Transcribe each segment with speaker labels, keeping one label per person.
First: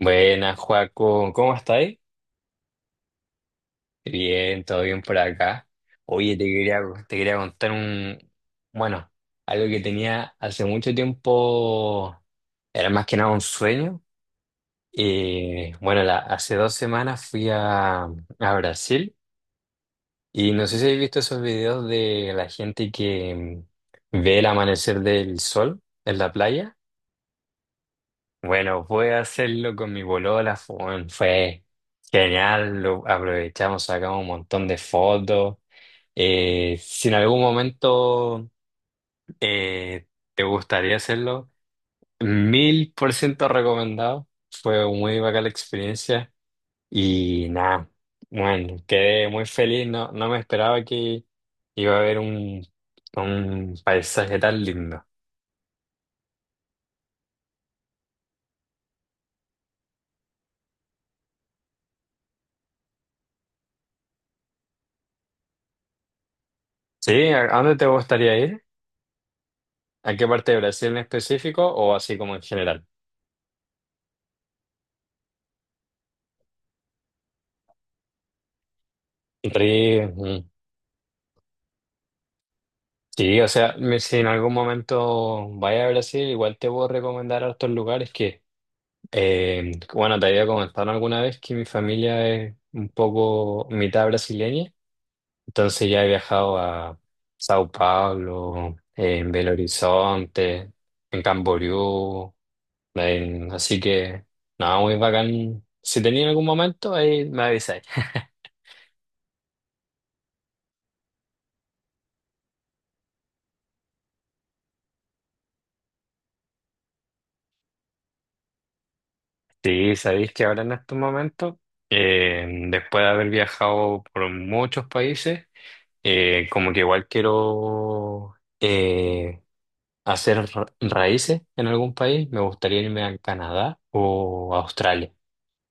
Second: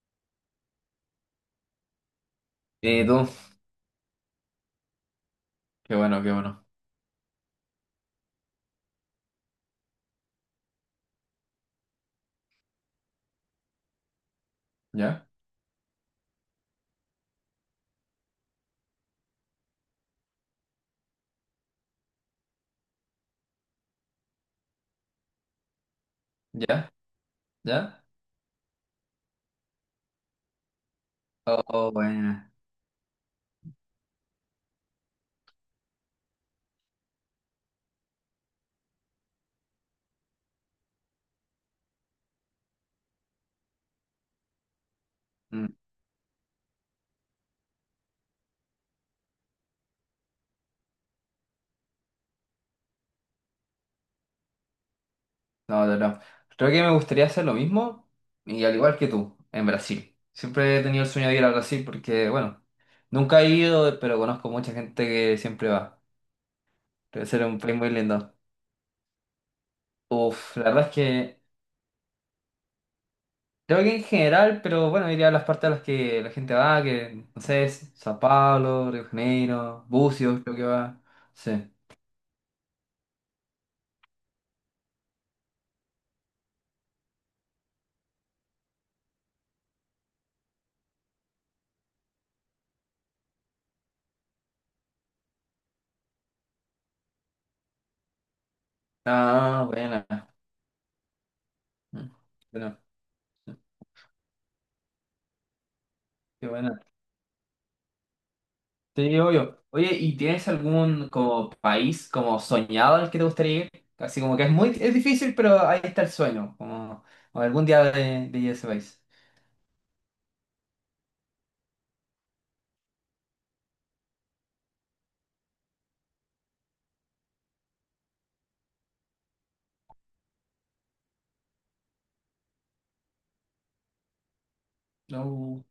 Speaker 1: Buenas, Joaco, ¿cómo estáis?
Speaker 2: ¿Y tú?
Speaker 1: Bien, todo bien por acá.
Speaker 2: Qué bueno, qué
Speaker 1: Oye, te
Speaker 2: bueno.
Speaker 1: quería, te quería contar bueno, algo que tenía hace mucho tiempo, era más que nada un sueño.
Speaker 2: ¿Ya?
Speaker 1: Hace 2 semanas fui a Brasil y no sé si habéis visto esos videos de la gente que ve el amanecer del sol en la playa.
Speaker 2: ¿Ya? ¿Ya?
Speaker 1: Bueno, pude hacerlo con mi bolola, fue,
Speaker 2: Oh,
Speaker 1: fue
Speaker 2: oh, buena.
Speaker 1: genial, lo aprovechamos, sacamos un montón de fotos. Si en algún momento eh, te gustaría hacerlo, 1000% recomendado, fue muy bacán la
Speaker 2: Mm.
Speaker 1: experiencia y nada, bueno, quedé muy feliz, no me esperaba que iba a haber un paisaje tan lindo.
Speaker 2: No, no, no. Creo que me gustaría hacer lo mismo y al igual que tú, en Brasil. Siempre he tenido el sueño de ir a Brasil porque, bueno, nunca he ido, pero conozco mucha gente que siempre va. Debe
Speaker 1: ¿Sí? ¿A
Speaker 2: ser
Speaker 1: a
Speaker 2: un
Speaker 1: dónde
Speaker 2: país
Speaker 1: te
Speaker 2: muy lindo.
Speaker 1: gustaría ir? ¿A qué parte
Speaker 2: Uf,
Speaker 1: de
Speaker 2: la
Speaker 1: Brasil
Speaker 2: verdad es
Speaker 1: en
Speaker 2: que
Speaker 1: específico o así como en general?
Speaker 2: creo que en general, pero bueno, iría a las partes a las que la gente va, que no sé, es Sao Paulo, Río de Janeiro,
Speaker 1: Re,
Speaker 2: Búzios,
Speaker 1: mm,
Speaker 2: creo que va. Sí.
Speaker 1: sí, o sea, si en algún momento vaya a Brasil, igual te puedo recomendar a otros lugares que, bueno, te había comentado alguna vez que mi familia es un poco mitad brasileña, entonces ya he viajado a Sao Paulo, en Belo
Speaker 2: Ah, buena.
Speaker 1: Horizonte, en
Speaker 2: Mm.
Speaker 1: Camboriú,
Speaker 2: Bueno.
Speaker 1: así que, nada, muy bacán. Si tenía algún
Speaker 2: Qué buena.
Speaker 1: momento, ahí me avisáis.
Speaker 2: Te digo yo. Oye, ¿y tienes algún como país como soñado al que te gustaría ir? Así como que es muy, es difícil, pero ahí está el sueño, como o algún día de ir a ese país.
Speaker 1: Sí, sabéis que ahora en estos momentos, después de haber viajado por muchos países, como que igual quiero hacer raíces en algún país, me gustaría irme a Canadá o a Australia.
Speaker 2: No.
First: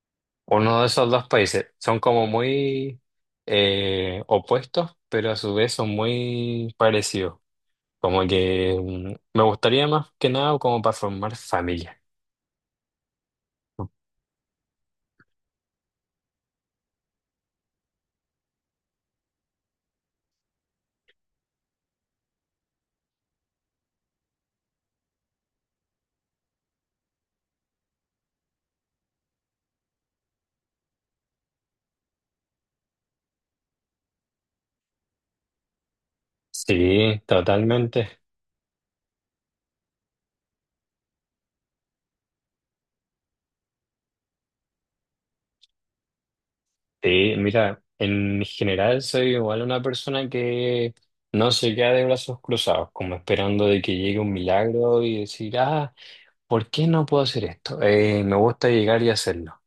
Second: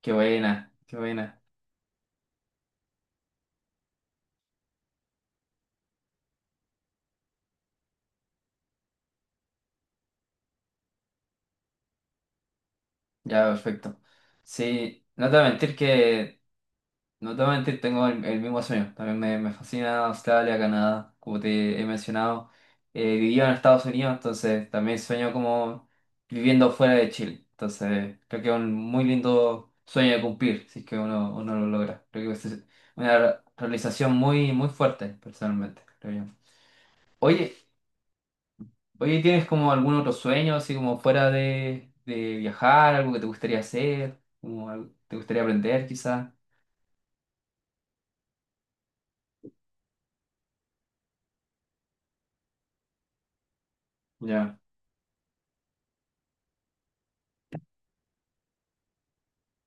Speaker 2: Qué buena,
Speaker 1: Uno de
Speaker 2: qué
Speaker 1: esos dos
Speaker 2: buena.
Speaker 1: países son como muy opuestos, pero a su vez son muy parecidos. Como que me gustaría más que nada como para formar familia.
Speaker 2: Ya, perfecto. Sí, no te voy a mentir que no te voy a mentir, tengo el mismo sueño. También me fascina Australia, Canadá, como te he mencionado. Vivía en Estados Unidos, entonces también sueño como viviendo fuera de Chile. Entonces creo que es un muy lindo sueño de cumplir, si es que uno, uno lo logra. Creo que es una realización muy, muy fuerte, personalmente, creo yo.
Speaker 1: Sí,
Speaker 2: Oye,
Speaker 1: totalmente.
Speaker 2: oye, ¿tienes como algún otro sueño, así como fuera de viajar, algo que te gustaría hacer, como algo que te gustaría aprender quizás?
Speaker 1: Sí, mira, en general soy igual una persona que no se queda de brazos cruzados, como esperando de que llegue un
Speaker 2: Ya,
Speaker 1: milagro y decir, ah, ¿por qué no puedo hacer esto? Me gusta llegar y hacerlo.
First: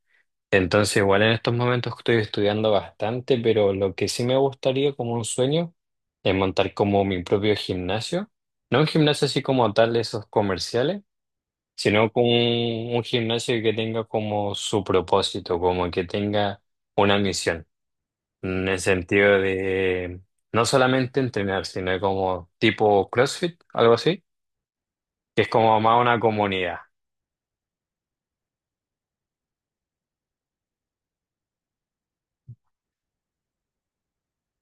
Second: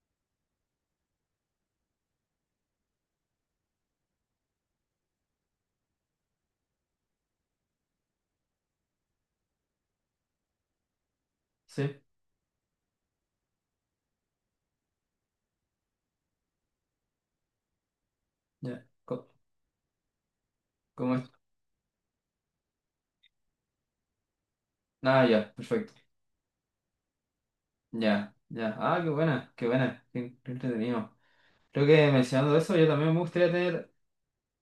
Speaker 1: Entonces, igual en estos momentos estoy estudiando bastante, pero lo que sí me gustaría como un sueño es montar como mi propio gimnasio. No un gimnasio así como tal de esos comerciales,
Speaker 2: sí,
Speaker 1: sino como un gimnasio que tenga como su propósito, como que tenga una misión. En el
Speaker 2: ya.
Speaker 1: sentido de no
Speaker 2: ¿Cómo
Speaker 1: solamente
Speaker 2: es?
Speaker 1: entrenar, sino como tipo CrossFit, algo así,
Speaker 2: Ah,
Speaker 1: que es
Speaker 2: ya,
Speaker 1: como
Speaker 2: perfecto.
Speaker 1: más una comunidad.
Speaker 2: Ya, ya. Ah, qué buena, qué buena, qué, qué entretenido. Creo que mencionando eso, yo también me gustaría tener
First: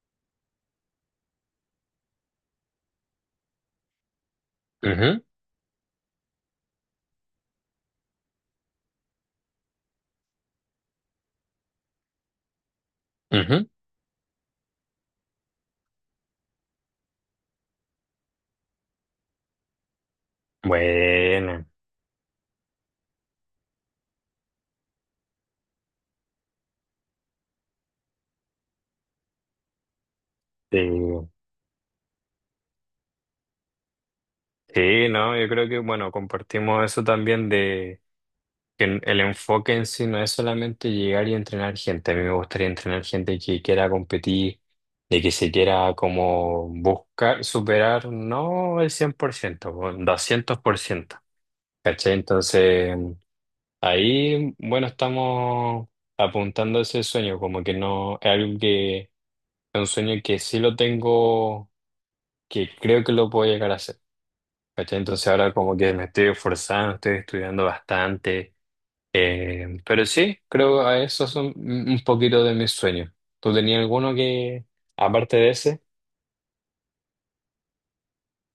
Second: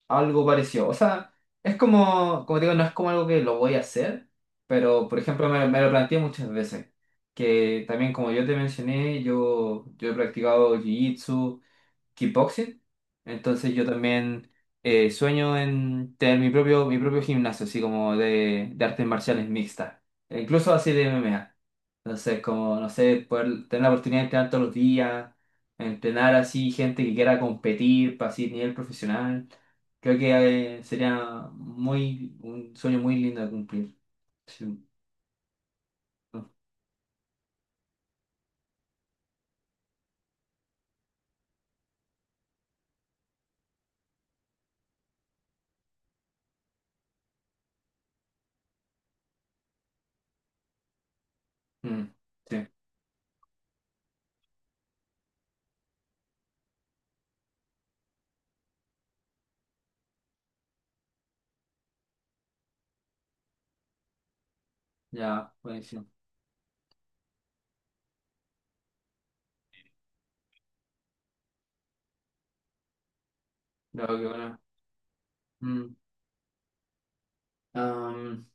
Speaker 2: algo parecido. O sea, es como, como te digo, no es como algo que lo voy a hacer, pero
Speaker 1: Ujú,
Speaker 2: por ejemplo, me lo planteé muchas veces. Que también, como yo te mencioné, yo he practicado jiu-jitsu, kickboxing.
Speaker 1: ujú.
Speaker 2: Entonces yo también sueño en tener mi propio gimnasio, así como de artes marciales mixtas, e incluso así de MMA.
Speaker 1: Bueno,
Speaker 2: Entonces, como, no sé, poder tener la oportunidad de entrenar todos los días, entrenar así gente que quiera competir para así nivel profesional. Creo
Speaker 1: sí,
Speaker 2: que sería muy, un sueño muy lindo de cumplir. Sí.
Speaker 1: sí, ¿no? Yo creo que, bueno,
Speaker 2: Mm,
Speaker 1: compartimos eso también de que el enfoque en sí no es solamente llegar y entrenar gente. A mí me gustaría entrenar gente que quiera competir, de que se quiera como buscar superar, no el 100% un 200%.
Speaker 2: mm,
Speaker 1: ¿Cachai?
Speaker 2: sí,
Speaker 1: Entonces. Ahí, bueno, estamos apuntando a ese sueño, como que no es algo que es un sueño que sí lo tengo, que creo que lo puedo llegar a hacer. ¿Cachai? Entonces ahora
Speaker 2: ya,
Speaker 1: como que me
Speaker 2: buenísimo.
Speaker 1: estoy esforzando, estoy estudiando bastante, pero sí, creo a eso son un poquito de mis sueños. ¿Tú tenías
Speaker 2: Ya, qué
Speaker 1: alguno
Speaker 2: bueno.
Speaker 1: que, aparte de ese?
Speaker 2: Mm.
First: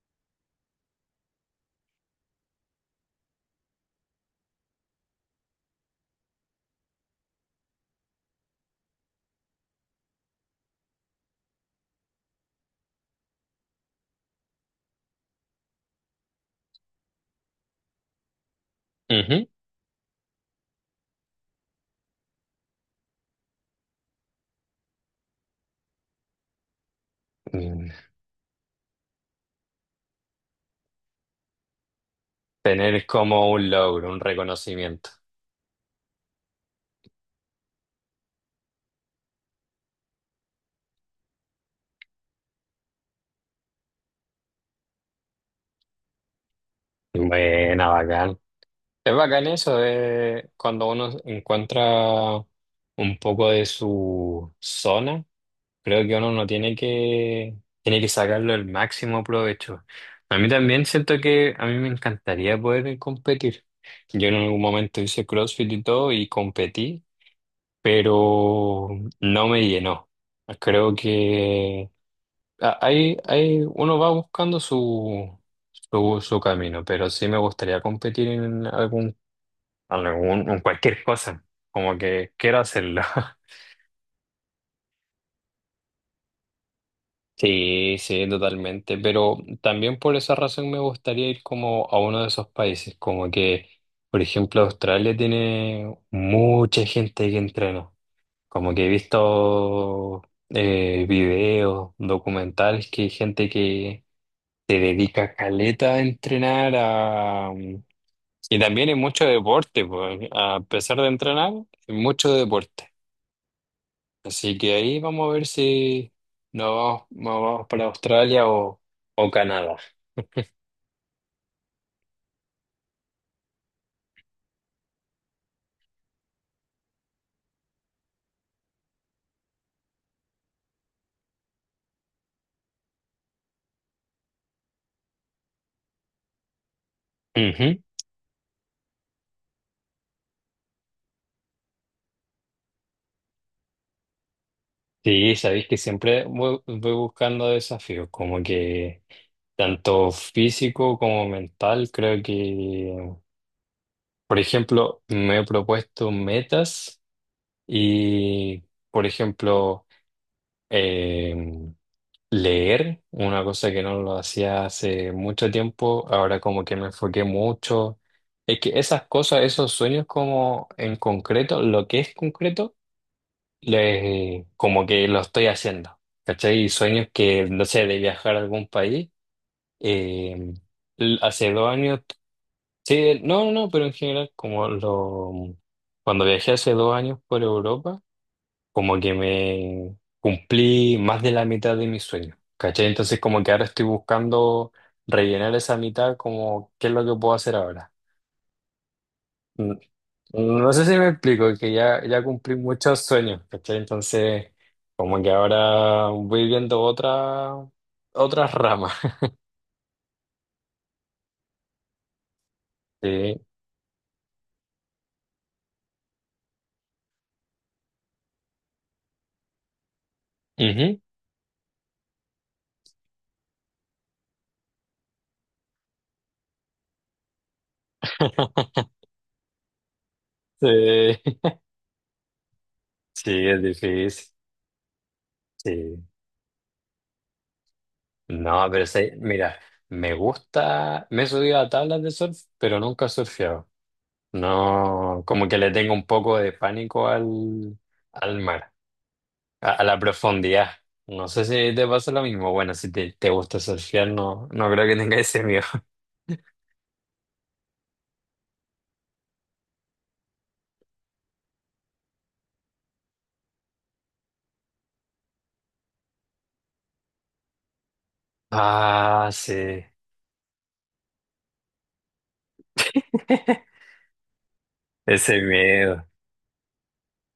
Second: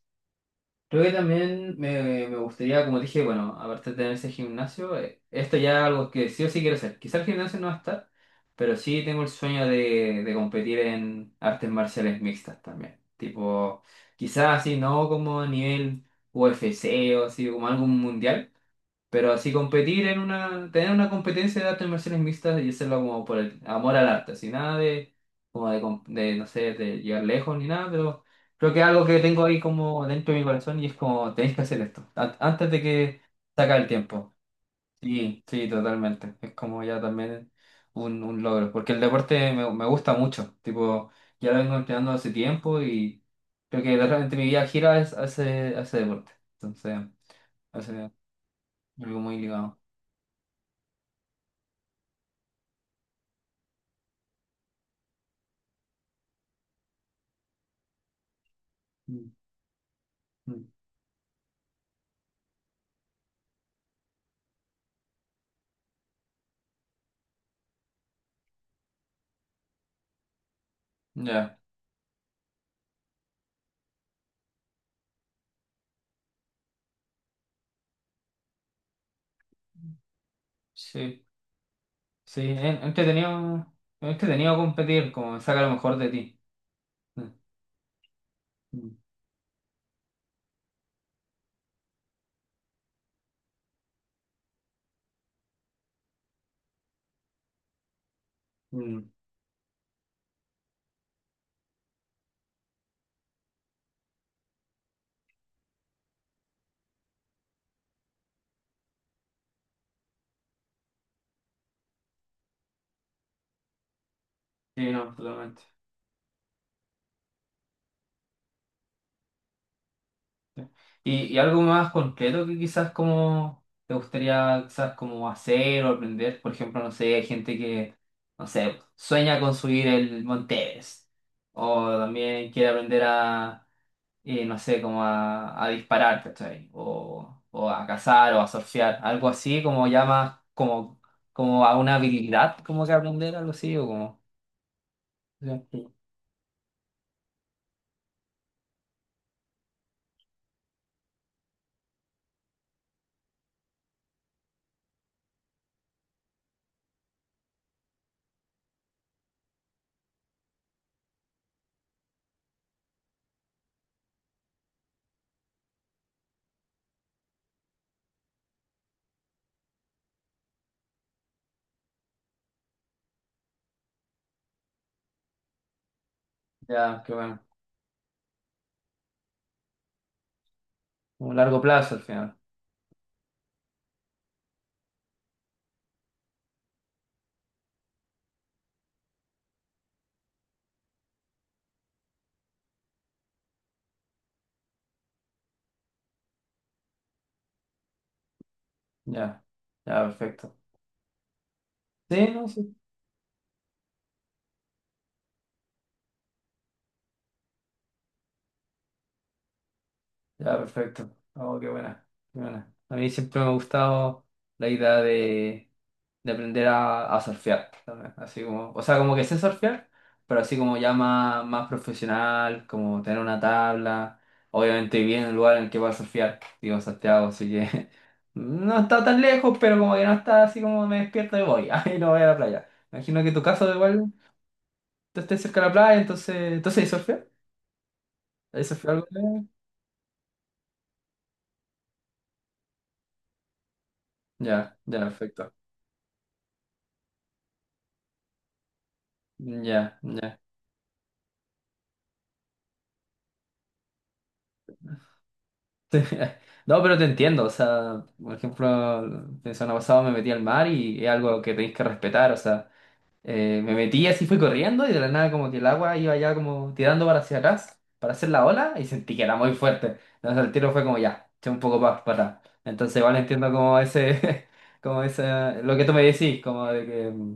Speaker 2: Creo que también me gustaría, como dije, bueno, aparte de tener ese gimnasio, esto ya es algo que sí o sí quiero hacer. Quizá el gimnasio no va a estar, pero sí tengo el sueño de competir en artes marciales mixtas también. Tipo, quizás así, no como a nivel UFC o así, como algo mundial, pero
Speaker 1: Ujú.
Speaker 2: así competir en una, tener una competencia de artes marciales mixtas y hacerlo como por el amor al arte, así nada de, como de, de, no sé, de llegar lejos ni
Speaker 1: Mm.
Speaker 2: nada, pero creo que es algo que tengo ahí como dentro de mi corazón y es como, tenéis que hacer esto, antes de
Speaker 1: Tener
Speaker 2: que
Speaker 1: como
Speaker 2: se
Speaker 1: un
Speaker 2: acabe el
Speaker 1: logro, un
Speaker 2: tiempo.
Speaker 1: reconocimiento.
Speaker 2: Sí, sí, totalmente. Es como ya también un logro, porque el deporte me, me gusta mucho, tipo, ya lo vengo entrenando hace tiempo y creo que realmente mi vida gira hacia, hacia deporte, entonces,
Speaker 1: Buena,
Speaker 2: hace
Speaker 1: bacán. Es
Speaker 2: algo muy
Speaker 1: bacán eso
Speaker 2: ligado.
Speaker 1: de cuando uno encuentra un poco de su zona, creo que uno no tiene que, tiene que sacarlo el máximo provecho. A mí
Speaker 2: Mm.
Speaker 1: también siento que a mí me encantaría poder competir. Yo en algún momento hice CrossFit y todo y competí, pero no me llenó. Creo
Speaker 2: Ya,
Speaker 1: que hay, uno va buscando su camino, pero sí me gustaría competir en algún algún, un cualquier
Speaker 2: sí,
Speaker 1: cosa, como que
Speaker 2: sí,
Speaker 1: quiero hacerlo.
Speaker 2: es entretenido competir, como saca lo mejor de ti. Mm,
Speaker 1: Sí, sí,
Speaker 2: mm,
Speaker 1: totalmente, pero también por esa razón me gustaría ir como a uno de esos países, como que, por ejemplo, Australia tiene mucha gente que entrena, como que he
Speaker 2: mm.
Speaker 1: visto videos, documentales que hay gente que se dedica caleta a entrenar, a... y también hay mucho deporte, pues, a pesar de entrenar, hay mucho deporte. Así que
Speaker 2: Sí,
Speaker 1: ahí
Speaker 2: no,
Speaker 1: vamos a ver
Speaker 2: totalmente.
Speaker 1: si nos vamos para Australia o Canadá.
Speaker 2: Y algo más concreto que quizás como te gustaría quizás como hacer o aprender? Por ejemplo, no sé, hay gente que, no sé, sueña con subir el Monte Everest, o también quiere aprender a no sé, como a disparar, ¿cachai? O
Speaker 1: Ujú.
Speaker 2: a cazar o a surfear, algo así, como ya más, como, como a una habilidad, como que aprender algo así, o como,
Speaker 1: Sí,
Speaker 2: ya,
Speaker 1: sabéis que siempre voy buscando desafíos, como que tanto físico como mental. Creo que, por ejemplo, me he propuesto metas y, por ejemplo, em, Leer, una cosa que no lo hacía hace mucho tiempo, ahora como que me enfoqué mucho. Es que esas cosas, esos sueños como en concreto, lo que es concreto, como que lo estoy haciendo. ¿Cachai? Y
Speaker 2: ya,
Speaker 1: sueños
Speaker 2: qué bueno,
Speaker 1: que, no sé, de viajar a algún país. eh,
Speaker 2: un
Speaker 1: Hace
Speaker 2: largo
Speaker 1: dos
Speaker 2: plazo
Speaker 1: años,
Speaker 2: al final,
Speaker 1: sí, no, no, no, pero en general, cuando viajé hace 2 años por Europa como que me cumplí más de la mitad de mis sueños, ¿cachai? Entonces como que ahora estoy buscando rellenar esa mitad, como qué es lo que puedo hacer ahora.
Speaker 2: ya,
Speaker 1: Mm.
Speaker 2: ya, perfecto.
Speaker 1: No sé si me explico, que ya, ya
Speaker 2: Sí, no,
Speaker 1: cumplí
Speaker 2: sí,
Speaker 1: muchos sueños, ¿cachai? Entonces como que ahora voy viendo otras ramas.
Speaker 2: ya, perfecto, oh, qué buena, qué buena. A mí
Speaker 1: Sí.
Speaker 2: siempre me ha gustado la idea de aprender a surfear también. Así como, o sea, como que sé surfear, pero así como ya
Speaker 1: Ujú.
Speaker 2: más, más profesional, como tener una tabla. Obviamente bien en el lugar en el que voy a surfear, digo en Santiago, así que no está tan lejos, pero como que no está así como me
Speaker 1: Sí,
Speaker 2: despierto y voy, ahí no voy a la playa. Me imagino que tu
Speaker 1: sí, es
Speaker 2: caso igual,
Speaker 1: difícil.
Speaker 2: tú estés cerca de la playa,
Speaker 1: Sí.
Speaker 2: entonces, entonces ¿hay surfear? ¿Hay
Speaker 1: No, pero
Speaker 2: surfear
Speaker 1: sí,
Speaker 2: algo?
Speaker 1: mira, me gusta, me he subido a tablas de surf, pero nunca he surfeado.
Speaker 2: Ya, ya,
Speaker 1: No, como
Speaker 2: perfecto.
Speaker 1: que le tengo un poco de pánico al mar, a
Speaker 2: Ya,
Speaker 1: la
Speaker 2: ya.
Speaker 1: profundidad. No sé si te pasa lo mismo. Bueno, si te gusta surfear, no creo que tengas ese miedo.
Speaker 2: No, pero te entiendo, o sea, por ejemplo, el semana pasado me metí al mar y es algo que tenéis que respetar, o sea, me metí así, fui corriendo y de la nada como que el agua iba ya como tirando para hacia atrás, para hacer la ola y sentí que
Speaker 1: Ah,
Speaker 2: era muy
Speaker 1: sí,
Speaker 2: fuerte, entonces el tiro fue como ya, eché un poco más para atrás, entonces igual entiendo como ese, como
Speaker 1: ese
Speaker 2: ese, lo que tú me
Speaker 1: miedo.
Speaker 2: decís, como de que, mm,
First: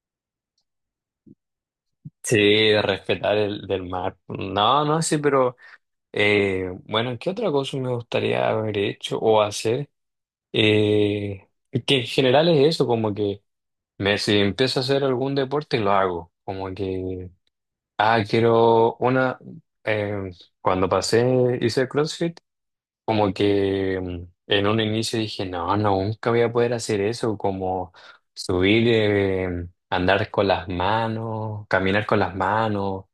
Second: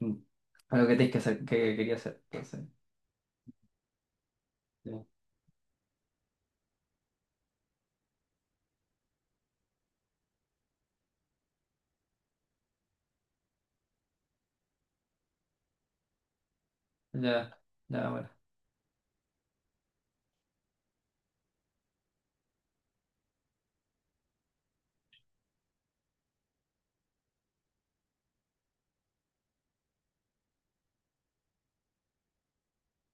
Speaker 2: mm, lo que tenéis que hacer, que quería hacer,
Speaker 1: Sí,
Speaker 2: entonces,
Speaker 1: de respetar el del mar. No, no,
Speaker 2: ya,
Speaker 1: sí, pero bueno, ¿qué otra cosa me gustaría haber hecho o hacer? Eh, que en general es eso, como que si empiezo a hacer algún deporte, lo hago. Como que
Speaker 2: ya, ya,
Speaker 1: ah,
Speaker 2: bueno,
Speaker 1: quiero una. em, Cuando pasé, hice CrossFit, como que en un inicio dije, no, no, nunca voy a poder hacer eso, como subir, andar con las manos, caminar con las manos,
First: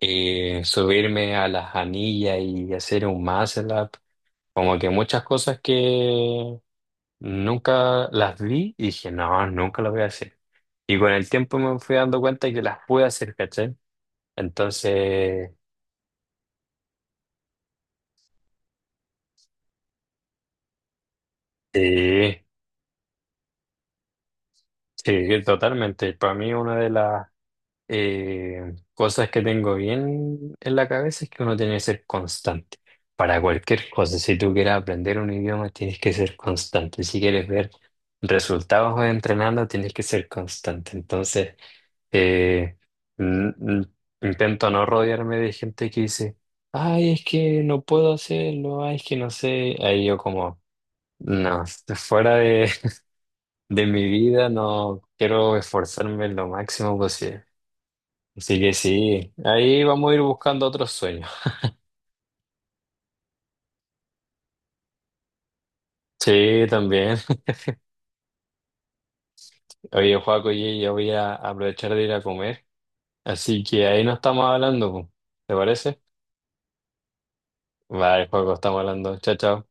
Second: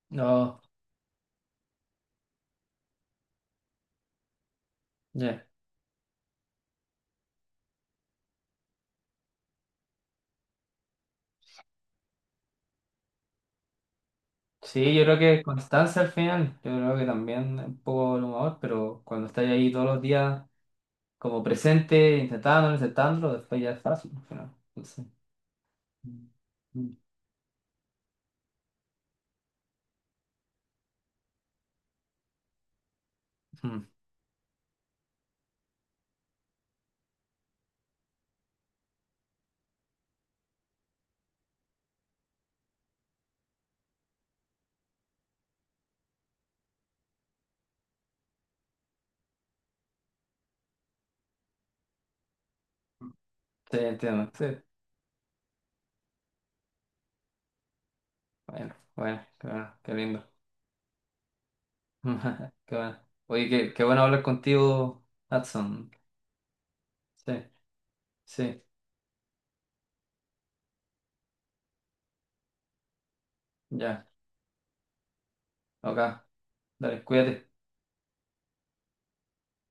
Speaker 2: no,
Speaker 1: subirme a las anillas y hacer un muscle up. Como que muchas
Speaker 2: ya.
Speaker 1: cosas que nunca las vi y dije, no, nunca las voy a hacer. Y con el tiempo me fui dando cuenta que las pude hacer, ¿cachai?
Speaker 2: Sí, yo creo que
Speaker 1: Entonces.
Speaker 2: constancia al final, yo creo que también un poco el humor, pero cuando estáis ahí todos los días como presente,
Speaker 1: Sí,
Speaker 2: intentándolo, intentándolo, después ya es fácil al final. Entonces,
Speaker 1: sí, totalmente.
Speaker 2: mm,
Speaker 1: Para mí una de
Speaker 2: mm,
Speaker 1: las cosas que tengo bien en la cabeza es que uno tiene que ser constante para
Speaker 2: mm,
Speaker 1: cualquier cosa. Si tú quieres aprender un idioma, tienes que ser constante. Si quieres ver resultados entrenando, tienes que ser constante. Entonces, eh, n- n- intento no rodearme de gente que dice, ay, es que no puedo hacerlo, ay, es que no sé. Ahí yo como, no, fuera
Speaker 2: sí,
Speaker 1: de mi
Speaker 2: entiendo. Sí.
Speaker 1: vida, no quiero esforzarme lo máximo posible. Así que
Speaker 2: Bueno,
Speaker 1: sí,
Speaker 2: bueno,
Speaker 1: ahí
Speaker 2: qué
Speaker 1: vamos a ir
Speaker 2: lindo.
Speaker 1: buscando otros sueños.
Speaker 2: Qué bueno. Oye, qué, qué bueno hablar contigo, Hudson.
Speaker 1: Sí, también.
Speaker 2: Sí, sí,
Speaker 1: Oye, Joaco, oye, yo voy a aprovechar de ir a comer. Así que ahí
Speaker 2: ya,
Speaker 1: nos estamos hablando, po. ¿Te
Speaker 2: ok,
Speaker 1: parece?
Speaker 2: dale, cuídate.
Speaker 1: Vale, Joaco, estamos hablando. Chao, chao.